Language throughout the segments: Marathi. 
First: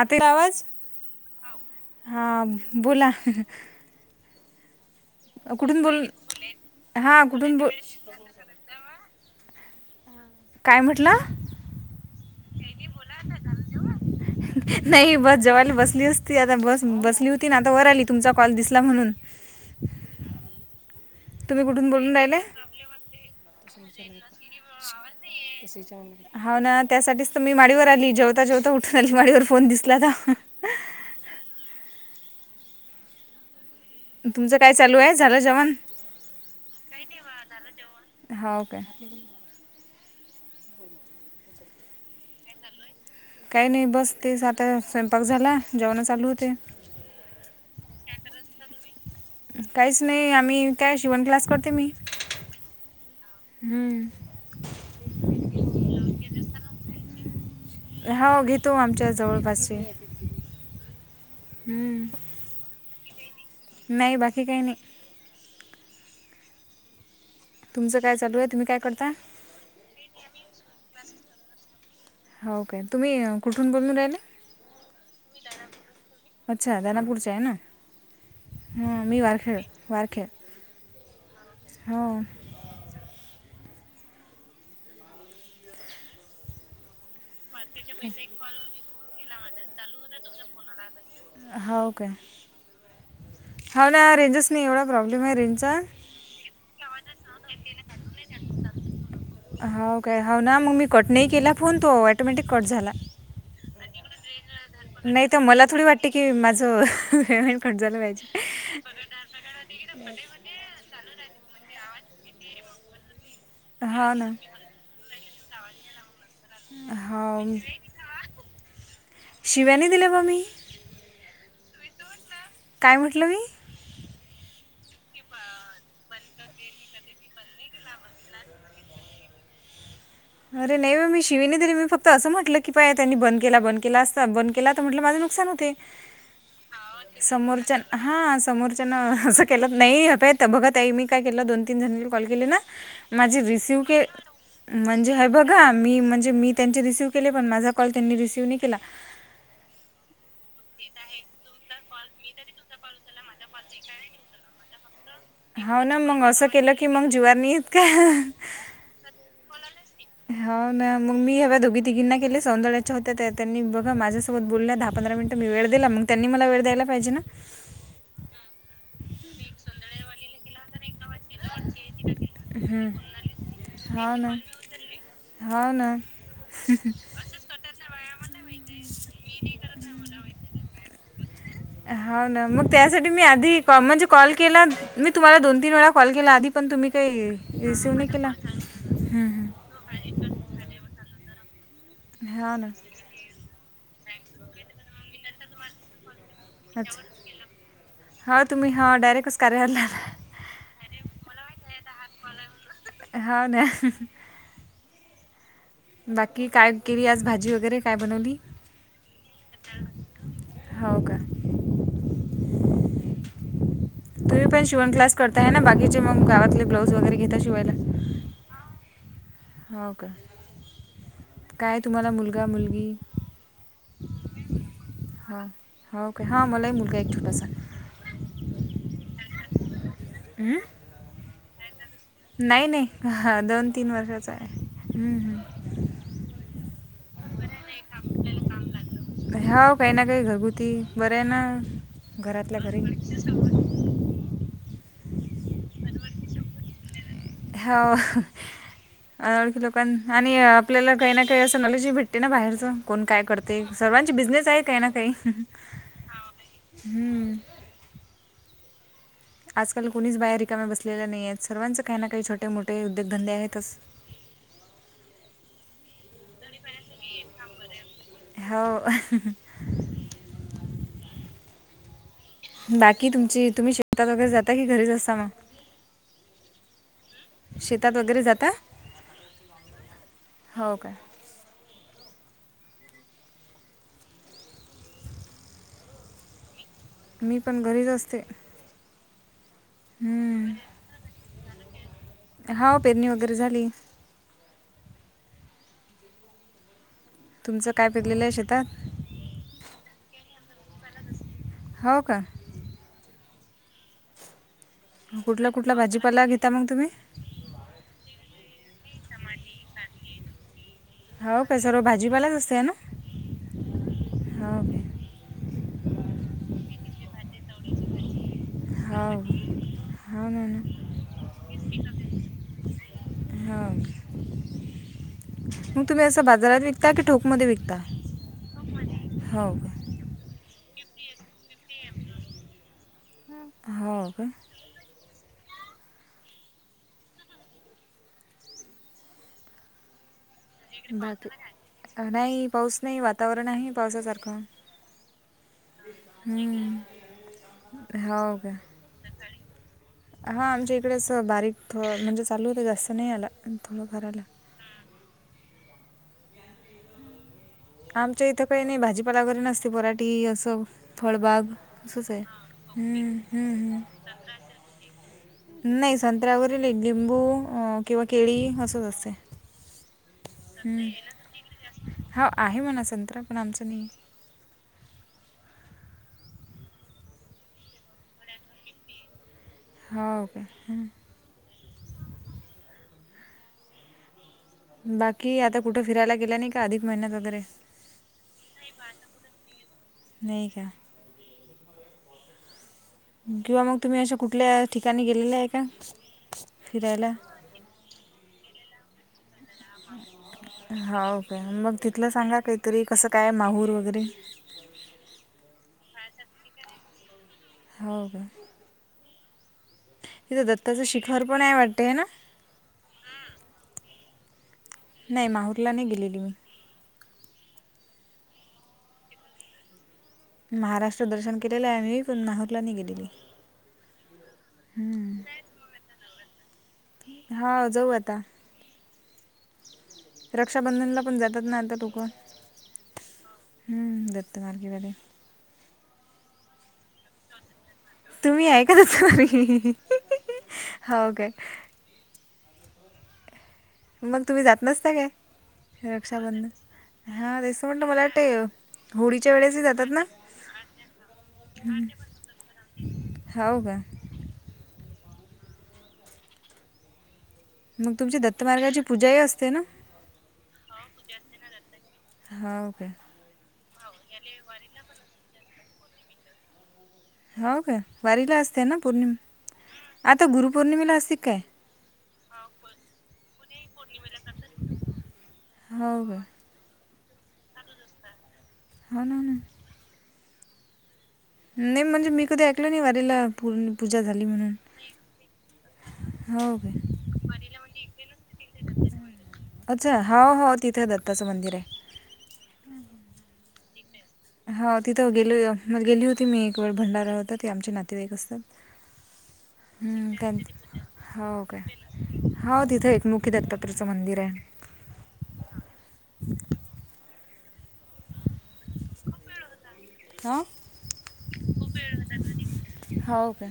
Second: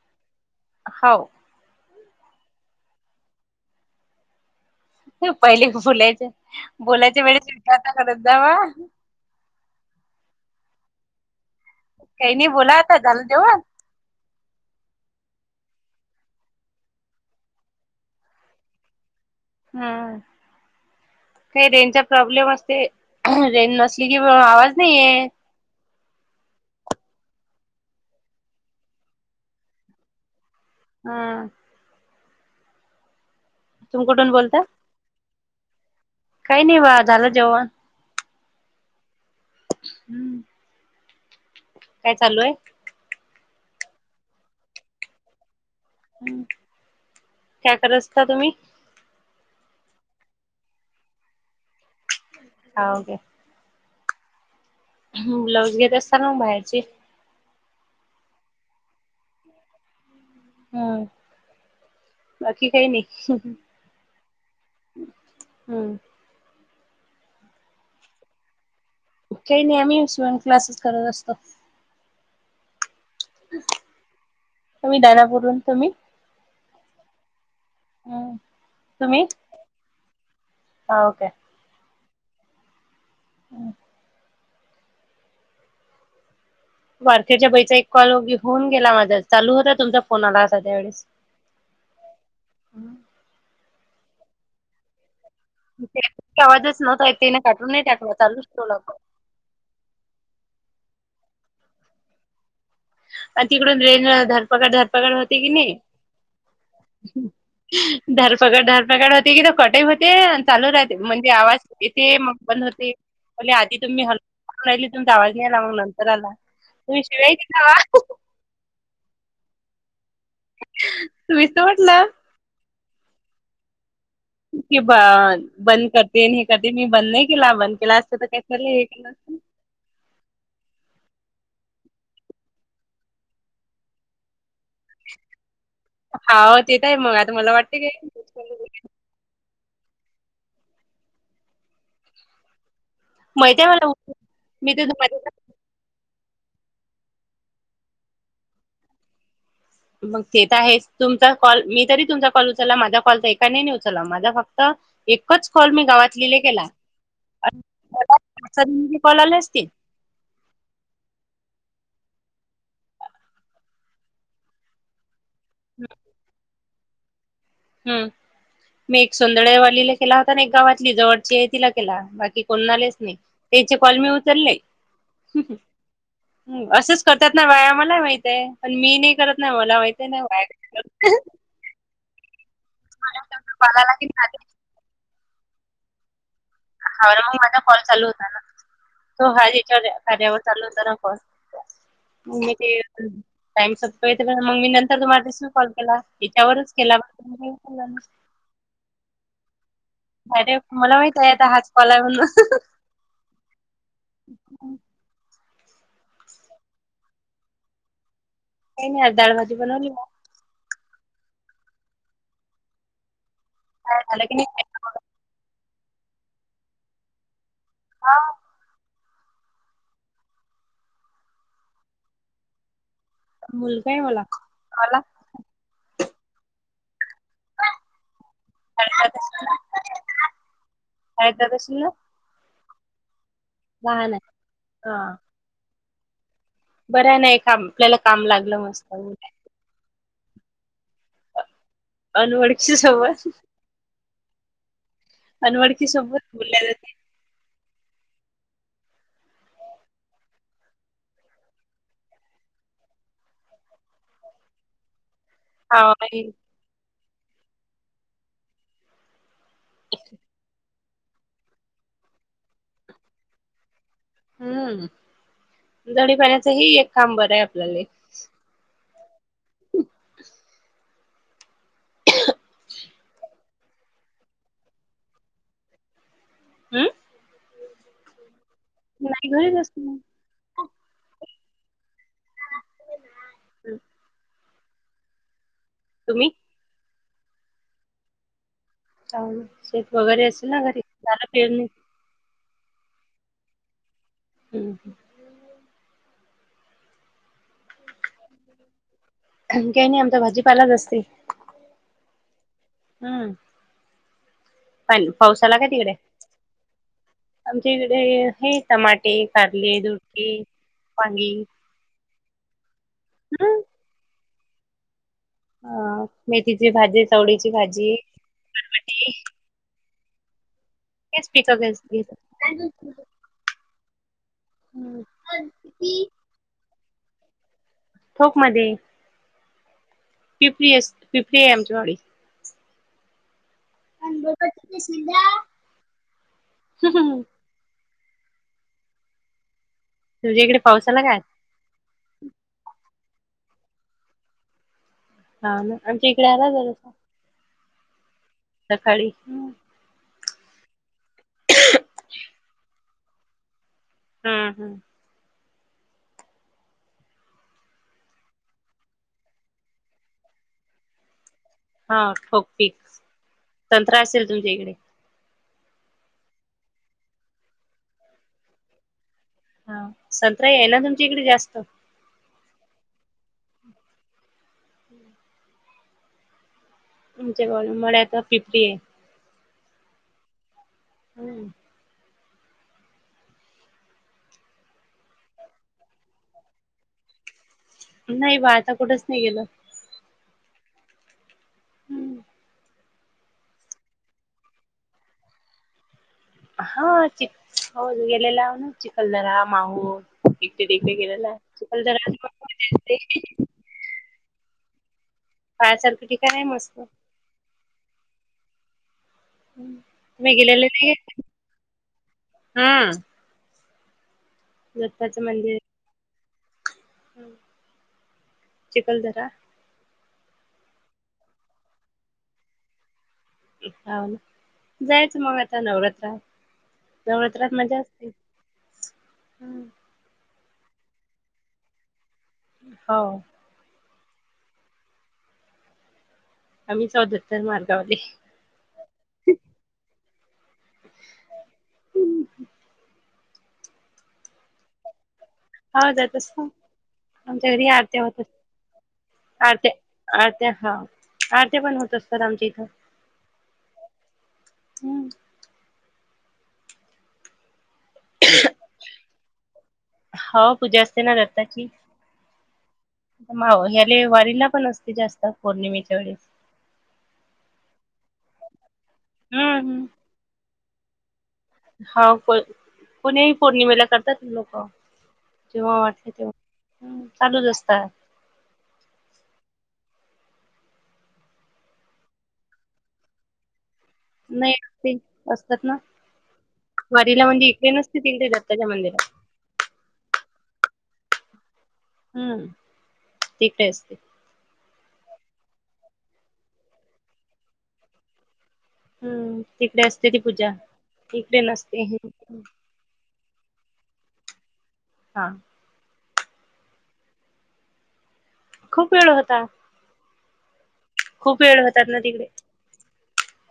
आता येईल आवाज हो हो हा बोला पहिले कुठून बोल बोलायचे, हा बोलायच्या वेळेस कुठून बोल विचार तर करत जावा. काय म्हटला? काही नाही बोला आता, झालं जेवन नाही बस जेवयला बसली असती आता बस बसली होती ना आता वर आली तुमचा कॉल दिसला म्हणून. हम्. तुम्ही काही कुठून रेंजचा बोलून राहिले प्रॉब्लेम असते रेंज नसली की आवाज नाही येत. होा ना त्यासाठीच तर मी माडीवर आली, जेवता जेवता उठून आली माडीवर फोन दिसला ना. हा. तुम्ही कुठून तुमचं बोलता काय चालू आहे, झालं जेवण? काही नाही व, झालं जेवण. हौ का? हम्म काय चालू आहे? काही नाही बस तेच, आता स्वयंपाक झाला. जेवणं चालू होते काय करत असता तुम्ही? काहीच नाही आम्ही काय शिवण क्लास करते मी हा ओके. हम् ब्लाऊज घेत असताना बाहेरची हो घेतो आमच्या जवळपासचे हम् हम्म. बाकी काही नाही नाही बाकी काही नाही. हम्म तुमच काय चालू आहे, तुम्ही काय करता? काही नाही आम्ही शिवण क्लासेस करत असतो. हो काय तुम्ही कुठून बोलून राहिल आम्ही दानापूरून तुम्ही अच्छा दानापूरचे आहे ना. हा मी तुम्ही वारखेळ वारखेळ हाव काय हो [inaudible] वारखेळच्या बाईचा एक कॉल होऊन गेला माझा चालू होता तुमचा फोन आला त्यावेेळेस हो का, हा ना रेंजच नाही एवढा प्रॉब्लेम आहे रेंजचा आवाजच नव्हता तिने काटून नाही टाकत हो काय ह ना मग मी कट नाही केला फोन तो ऑटोमॅटिक कट झाला. आणि तिकडून रेंज धरपकड धरपकड तर होती की मला नाही थोडी वाटते की माझं पेमेंट कट झालं धरपकड पाहिजे धरपकड होते कि कट ही होते चालू राहते म्हणजे आवाज येते मग बंद होते आधी तुम्ही हो ना हॅलो आवाज नाही आला मगं नंतर आला तुम्ही शिवा शिव्या नाही दिल्या मग? मी सोडलं काय म्हटलं मी कि बा बंद करते आणि हे करते, मी बंद नाही केला बंद केला असता तर काय [unintelligible] [inaudible] अरे नाही बा मी शिवीने तरी मी फक्त असं म्हटलं की पहा त्यांनी बंद केला बंद केला अस बंद केला तर म्हटलं माझ. सांगते. हाव ते तर आहे मग आता मला समोरच्या वाटते काय हा समोरच्यांना असं. केलं नाही. बघा ताई मी काय केलं दोन तीन जणीना कॉल केले ना. माझी माहिती आहे रिसीव्ह मला केले मी तर माझे. माझ्या बघा मी म्हणजे मी त्यांचे रिसीव्ह केले पण माझा कॉल त्यांनी रिसीव्ह नाही केला. मग तेे तर आहेच, तुमचा कॉल मी तरी. तुमचा कॉल उचलला, माझा कॉल तर एकानेही नाही उचलला, माझा फक्त. एकच कॉल हो मी ना गावात मग लिले असं केला केलं की मग जिवारनी इतका [unintelligible] कॉल आले असतील हो ना मग मी हे दुगी तिघींना केले सौंदाळ्याच्या होत त्या त्यांनी बघा माझ्यासोबत बोलल्या दहा पंधरा मिनटं मी वेळ दिला मग त्यांनी मला वेळ द्यायला पाहिजे ना हम्म मी एक सोंदळेवालीला केला होता ना एक गावातली जवळची आहे तिला केला बाकी हं. कोणालेच नाही त्याचे कल मी उचलले हा ना हम असंच करतात ना बाया मलाही माहितीये पण मी नाही करत नाही मला माहित आहे [unintelligible] होा ना मग त्यासाठी मला मी आधी कॉ कॉल आला म्हणजे की कॉल माझा केला मी तुम्हाला दोन तीन वेळा कॉल केला आधी पण तुम्ही हा काही मग माझा कॉल रिसिव्ह चालू नाही होता केला ना हं, तो हा हं. याच्या कार्यावर. मी हो ना ते टाईम सपतो मग मी नंतर तुम्हा रिसवी कॉल केला. इच्यावरच केला. अच्छा कर आल्या. अरे मला माहित आहे आता हाच कॉल आला. हा ना. बाकी काय केली आज भाजी वगैरे काय बनवली. काय नाही दाळ भाजी बनवली. होव का. काय झालं की तुम्ही नाही पण शिवण क्लास करताय ना बाकीचे मग गावातले ब्लाऊज वगैरे घेता शिवायला. हा. हो का काय तुम्हाला मुलगा मुलगी. मुलगा आहे मला मला. ओे हां मलाही मुलगा एक छोटासा. का हम. गसया नाही नाही ह दोन तीन वर्षाचा आहे हा ह. बरं नाही का आपल्याला काम लागलं मस्त. े घरगुती बर आहे ना घरातल्या अनवळखी घरी. सोबत अनओळकी सोबत बोलल्या जाते. ह अनओळखी लोकां आणि आपल्याला काही ना काही असं नॉलेज ही भेटते ना बाहेरच कोण काय करते. सर्वांची बिझनेस आहे काही ना काही. हा. हम. आजकाल कोणीच बाया रिकाम्या बसलेल्या नाही आहेत सर्वांचे काही ना काही छोटे मोठे उद्योगधंदे आहेतच. हम्म दडी पाण्याच ह एक काम बरं आहे आपल्याला. हो. बाकी तुमची तुम्ही शेतात वगैरे जाता कि घरीच असता मग. हम्म शेतात वगैरे जाता. मई घरीच अस ना हो का हम् तुम्ही मी पण घरीच असते शेफ वगैरे असेल ना घरी झाला पेर नाही हाव पेरणी वगैरे झाली हम्म ह तुमचं काय पिकलेलं आहे शेतात. काही नाही आमचा भाजीपालाच असते हो का हम्म. पण पाऊसा कुठला आला काय कुठला तिकडे. भाजीपाला घेता मग तुम्ही आमच्या इकडे हे टमाटे कारले दु हो काय सर्व भाजीपालाच असतेय ना. हम्. हो काय. ह मेथीची भाजी चवळीची भाजी. हो हो ना हो [unintelligible] मग तुम्ही असं बाजारात विकता की ठोकमध्ये विकता. ठोक मध्ये हो फिफ्टी येस फिफ्टिमचिवडी हम् [unintelligible] तुझ्या इकडे पावसाला काय? बाकी नाही पाऊस नाही वातावरण आहे पावसासारखं हा म आमच्या इकडे आला हम्म. जसा हो सकाळी ह हा आमच्या इकडेच बारीक अ म्हणजे चालू होत जास्त नाही आला थोडंफार आला हम्म हम्म आमच्या इथं काही नाही भाजीपाला घरी नसते पराठी असं फळबाग असंच आहे हो पीक पीक हम्म, हम्म, सत्रा हम्म. असेल तुमच्या इकडे नाही संत्र्यावरील लिंबू किंवा केळी असच असते संत्राही आहे ना हम्म तुमच्या इकडे जास्त हो आहे म्हणा संत्रा पण आपण आम्हिच आमच्या गावात मळ्यात पिपि आहे हो काे ह हम्म बाकी आता कुठं फिरायला गेला नाही का अधिक मेहीन्यात वगैरे नाही बा आता कुठंच नाही गेलो नाही का हम्म किंवा मग तुम्ही अशा कुठल्या ठिकाणी गेलेल्या आहे का हा फिरायला चि हो गेलेलान चिखलदार माह एकटे टेट हाव केेल्याला काय मग चुकाला तिथलं सांगा काहीतरी तर कसं काय माहूर वगैरे पाय [unintelligible] की नाही मस्त हो का मी तिथं दत्ताचं गेलेले शिखर पण आहे वाटते आहे ना ना हा नाही माहुरला नाही गेलेली मी चिखलदरा महाराष्ट्र दर्शन केलेलं आहे आ मही माहुरला नाही गेलेली हन जायचं हम्म मग आता नवरात्रात नवरात्रात हा मज्जा जाऊ असते आता हम्म रक्षाबंधनला पण जातात ना आता तुकं हो हम्म दत्त मार्गी बर आम्ही चौदतर मारो तुम्ही आहे का त त हाव काय मग तुम्ही जात नसता काय हव जाय तस रक्षाबंधन हां आमच्या तेच तर घरी म्हटलं मला आरत्या होत वाटते होळीच्या वेळेसही आरत्या जातात ना आरत्या हा आर्ते पण होत असतात आमच्या इथं होव का हम्म मग तुमची दत्तमार्गाची पूजाही असते ना हो पूजा असते ना दत्ताची हो काय माव ह्याले वारींला पण असते जास्त पौर्णिमेच्या वेळेस हो का वारीला असते ना पौर्णिम हम्म आता गुरुपौर्णिमेला असते काय हा को कुणीही पौर्णिमेला करतात लोक जेव्हा हो वाटते काय तेव्हा चालूच असतात होा न ना नाही म्हणजे मी कधी ऐकलो नाही वारीला पूर्ण पूजा झाली म्हणून नाही ते असतात ना हो काय वारीला म्हणजे इकडे नसते तीनथ दत्ताच्या मंदिरात अच्छा हो हो तिथे दत्ताचं मंदिर आहे हम्म तेकय असते हा तिथं गेली गेली होती मी एक वेळ भंडारा होत ते आमचे नातेवाईक असतं हम्म तिकडे असते हम् ती त्यां पूजा इकडे हो का नसते हा हो तिथे एकमु की दत्तपुरचं मंदिर आहे हा [inaudible] खूप वेळ होता ह खूप वेळ होतात ना तिकडे ठीे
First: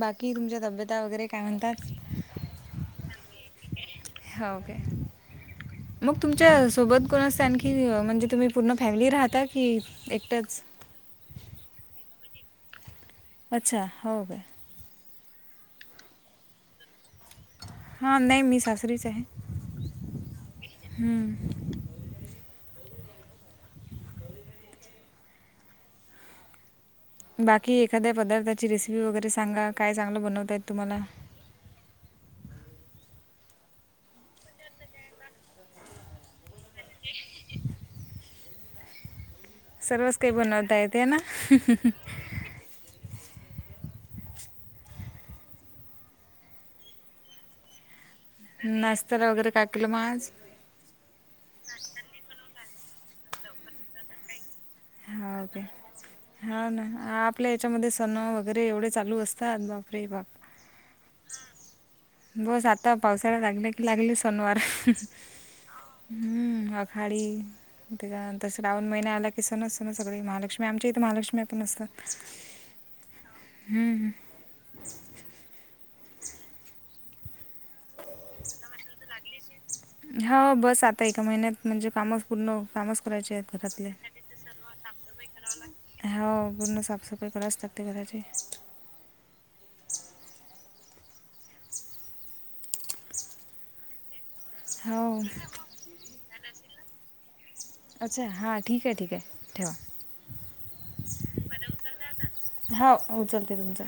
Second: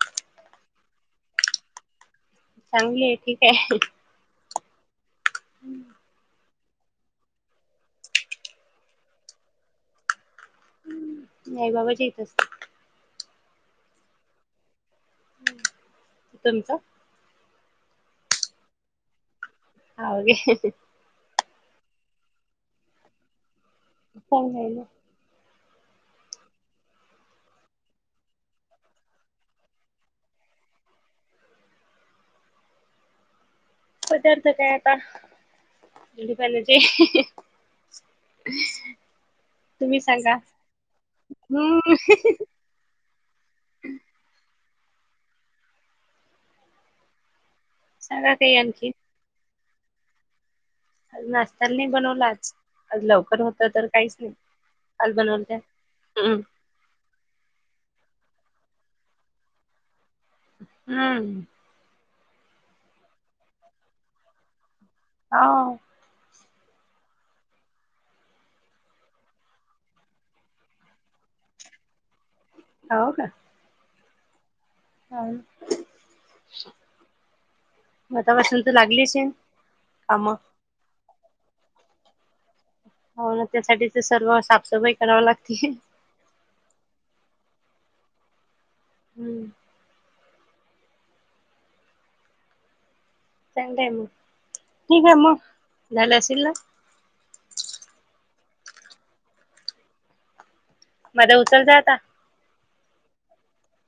बाकी तुमच्या तब्यता वगैरे काय म्हणतात चांगलीय ठीक आहे हां ओके मग तुमच तुमच्या सोबत कोण असते आणखी म्हणजे तुम्ही पूर्ण फॅमिली राहता की एकटाच नाही बाबा ज येतच. अच्छा हो का. तूमचा हा नाही मी सासरीच आहे हगे हम्म. स ना बाकी एखाद्या पदार्थाची रेसिपी वगैरे सांगा काय चांगलं बनवताय तुम्हाला [inaudible] पदारथ कायता पचे आणि तुम्ही सर्वच काही सांगा बनवता येते ना हम् सांगा काही आणखी नतरा वगैरे कापलं माज नाशताला नाही बनवलाच लवकर होत तर काहीच नाही आज बनवलत्या होके हम्म हा ना आपल्या याच्यामध्ये सणं वगैरे एवढे चालू असतात बापरे बाप हम्म बस आता पावसाळ्यात लागलं की लागले सोनवार हो हम्म अखाडी ते तस रावण महिन्या आला कि सन असत ना सगळी महालक्ष्मी आमच्या इथे महालक्ष्मी पण असत अस होव का हम् ह. [unintelligible] मतापासून त लागलेच आहे काम. हो बस आता एका महिन्यात म्हणजे कामच पूर्ण हो हो ना त्यासाठीच सर्व साफसफाई कर हो पूर्ण साफसफाई करावीच लागते घराची हम्म संडेय मग हो ठीक आहे म झालं अशील ना अच्छा हां ठीक आहे ठीक आहे ठेवा. मध्ये उचलताय आता हा उचलते तुमचं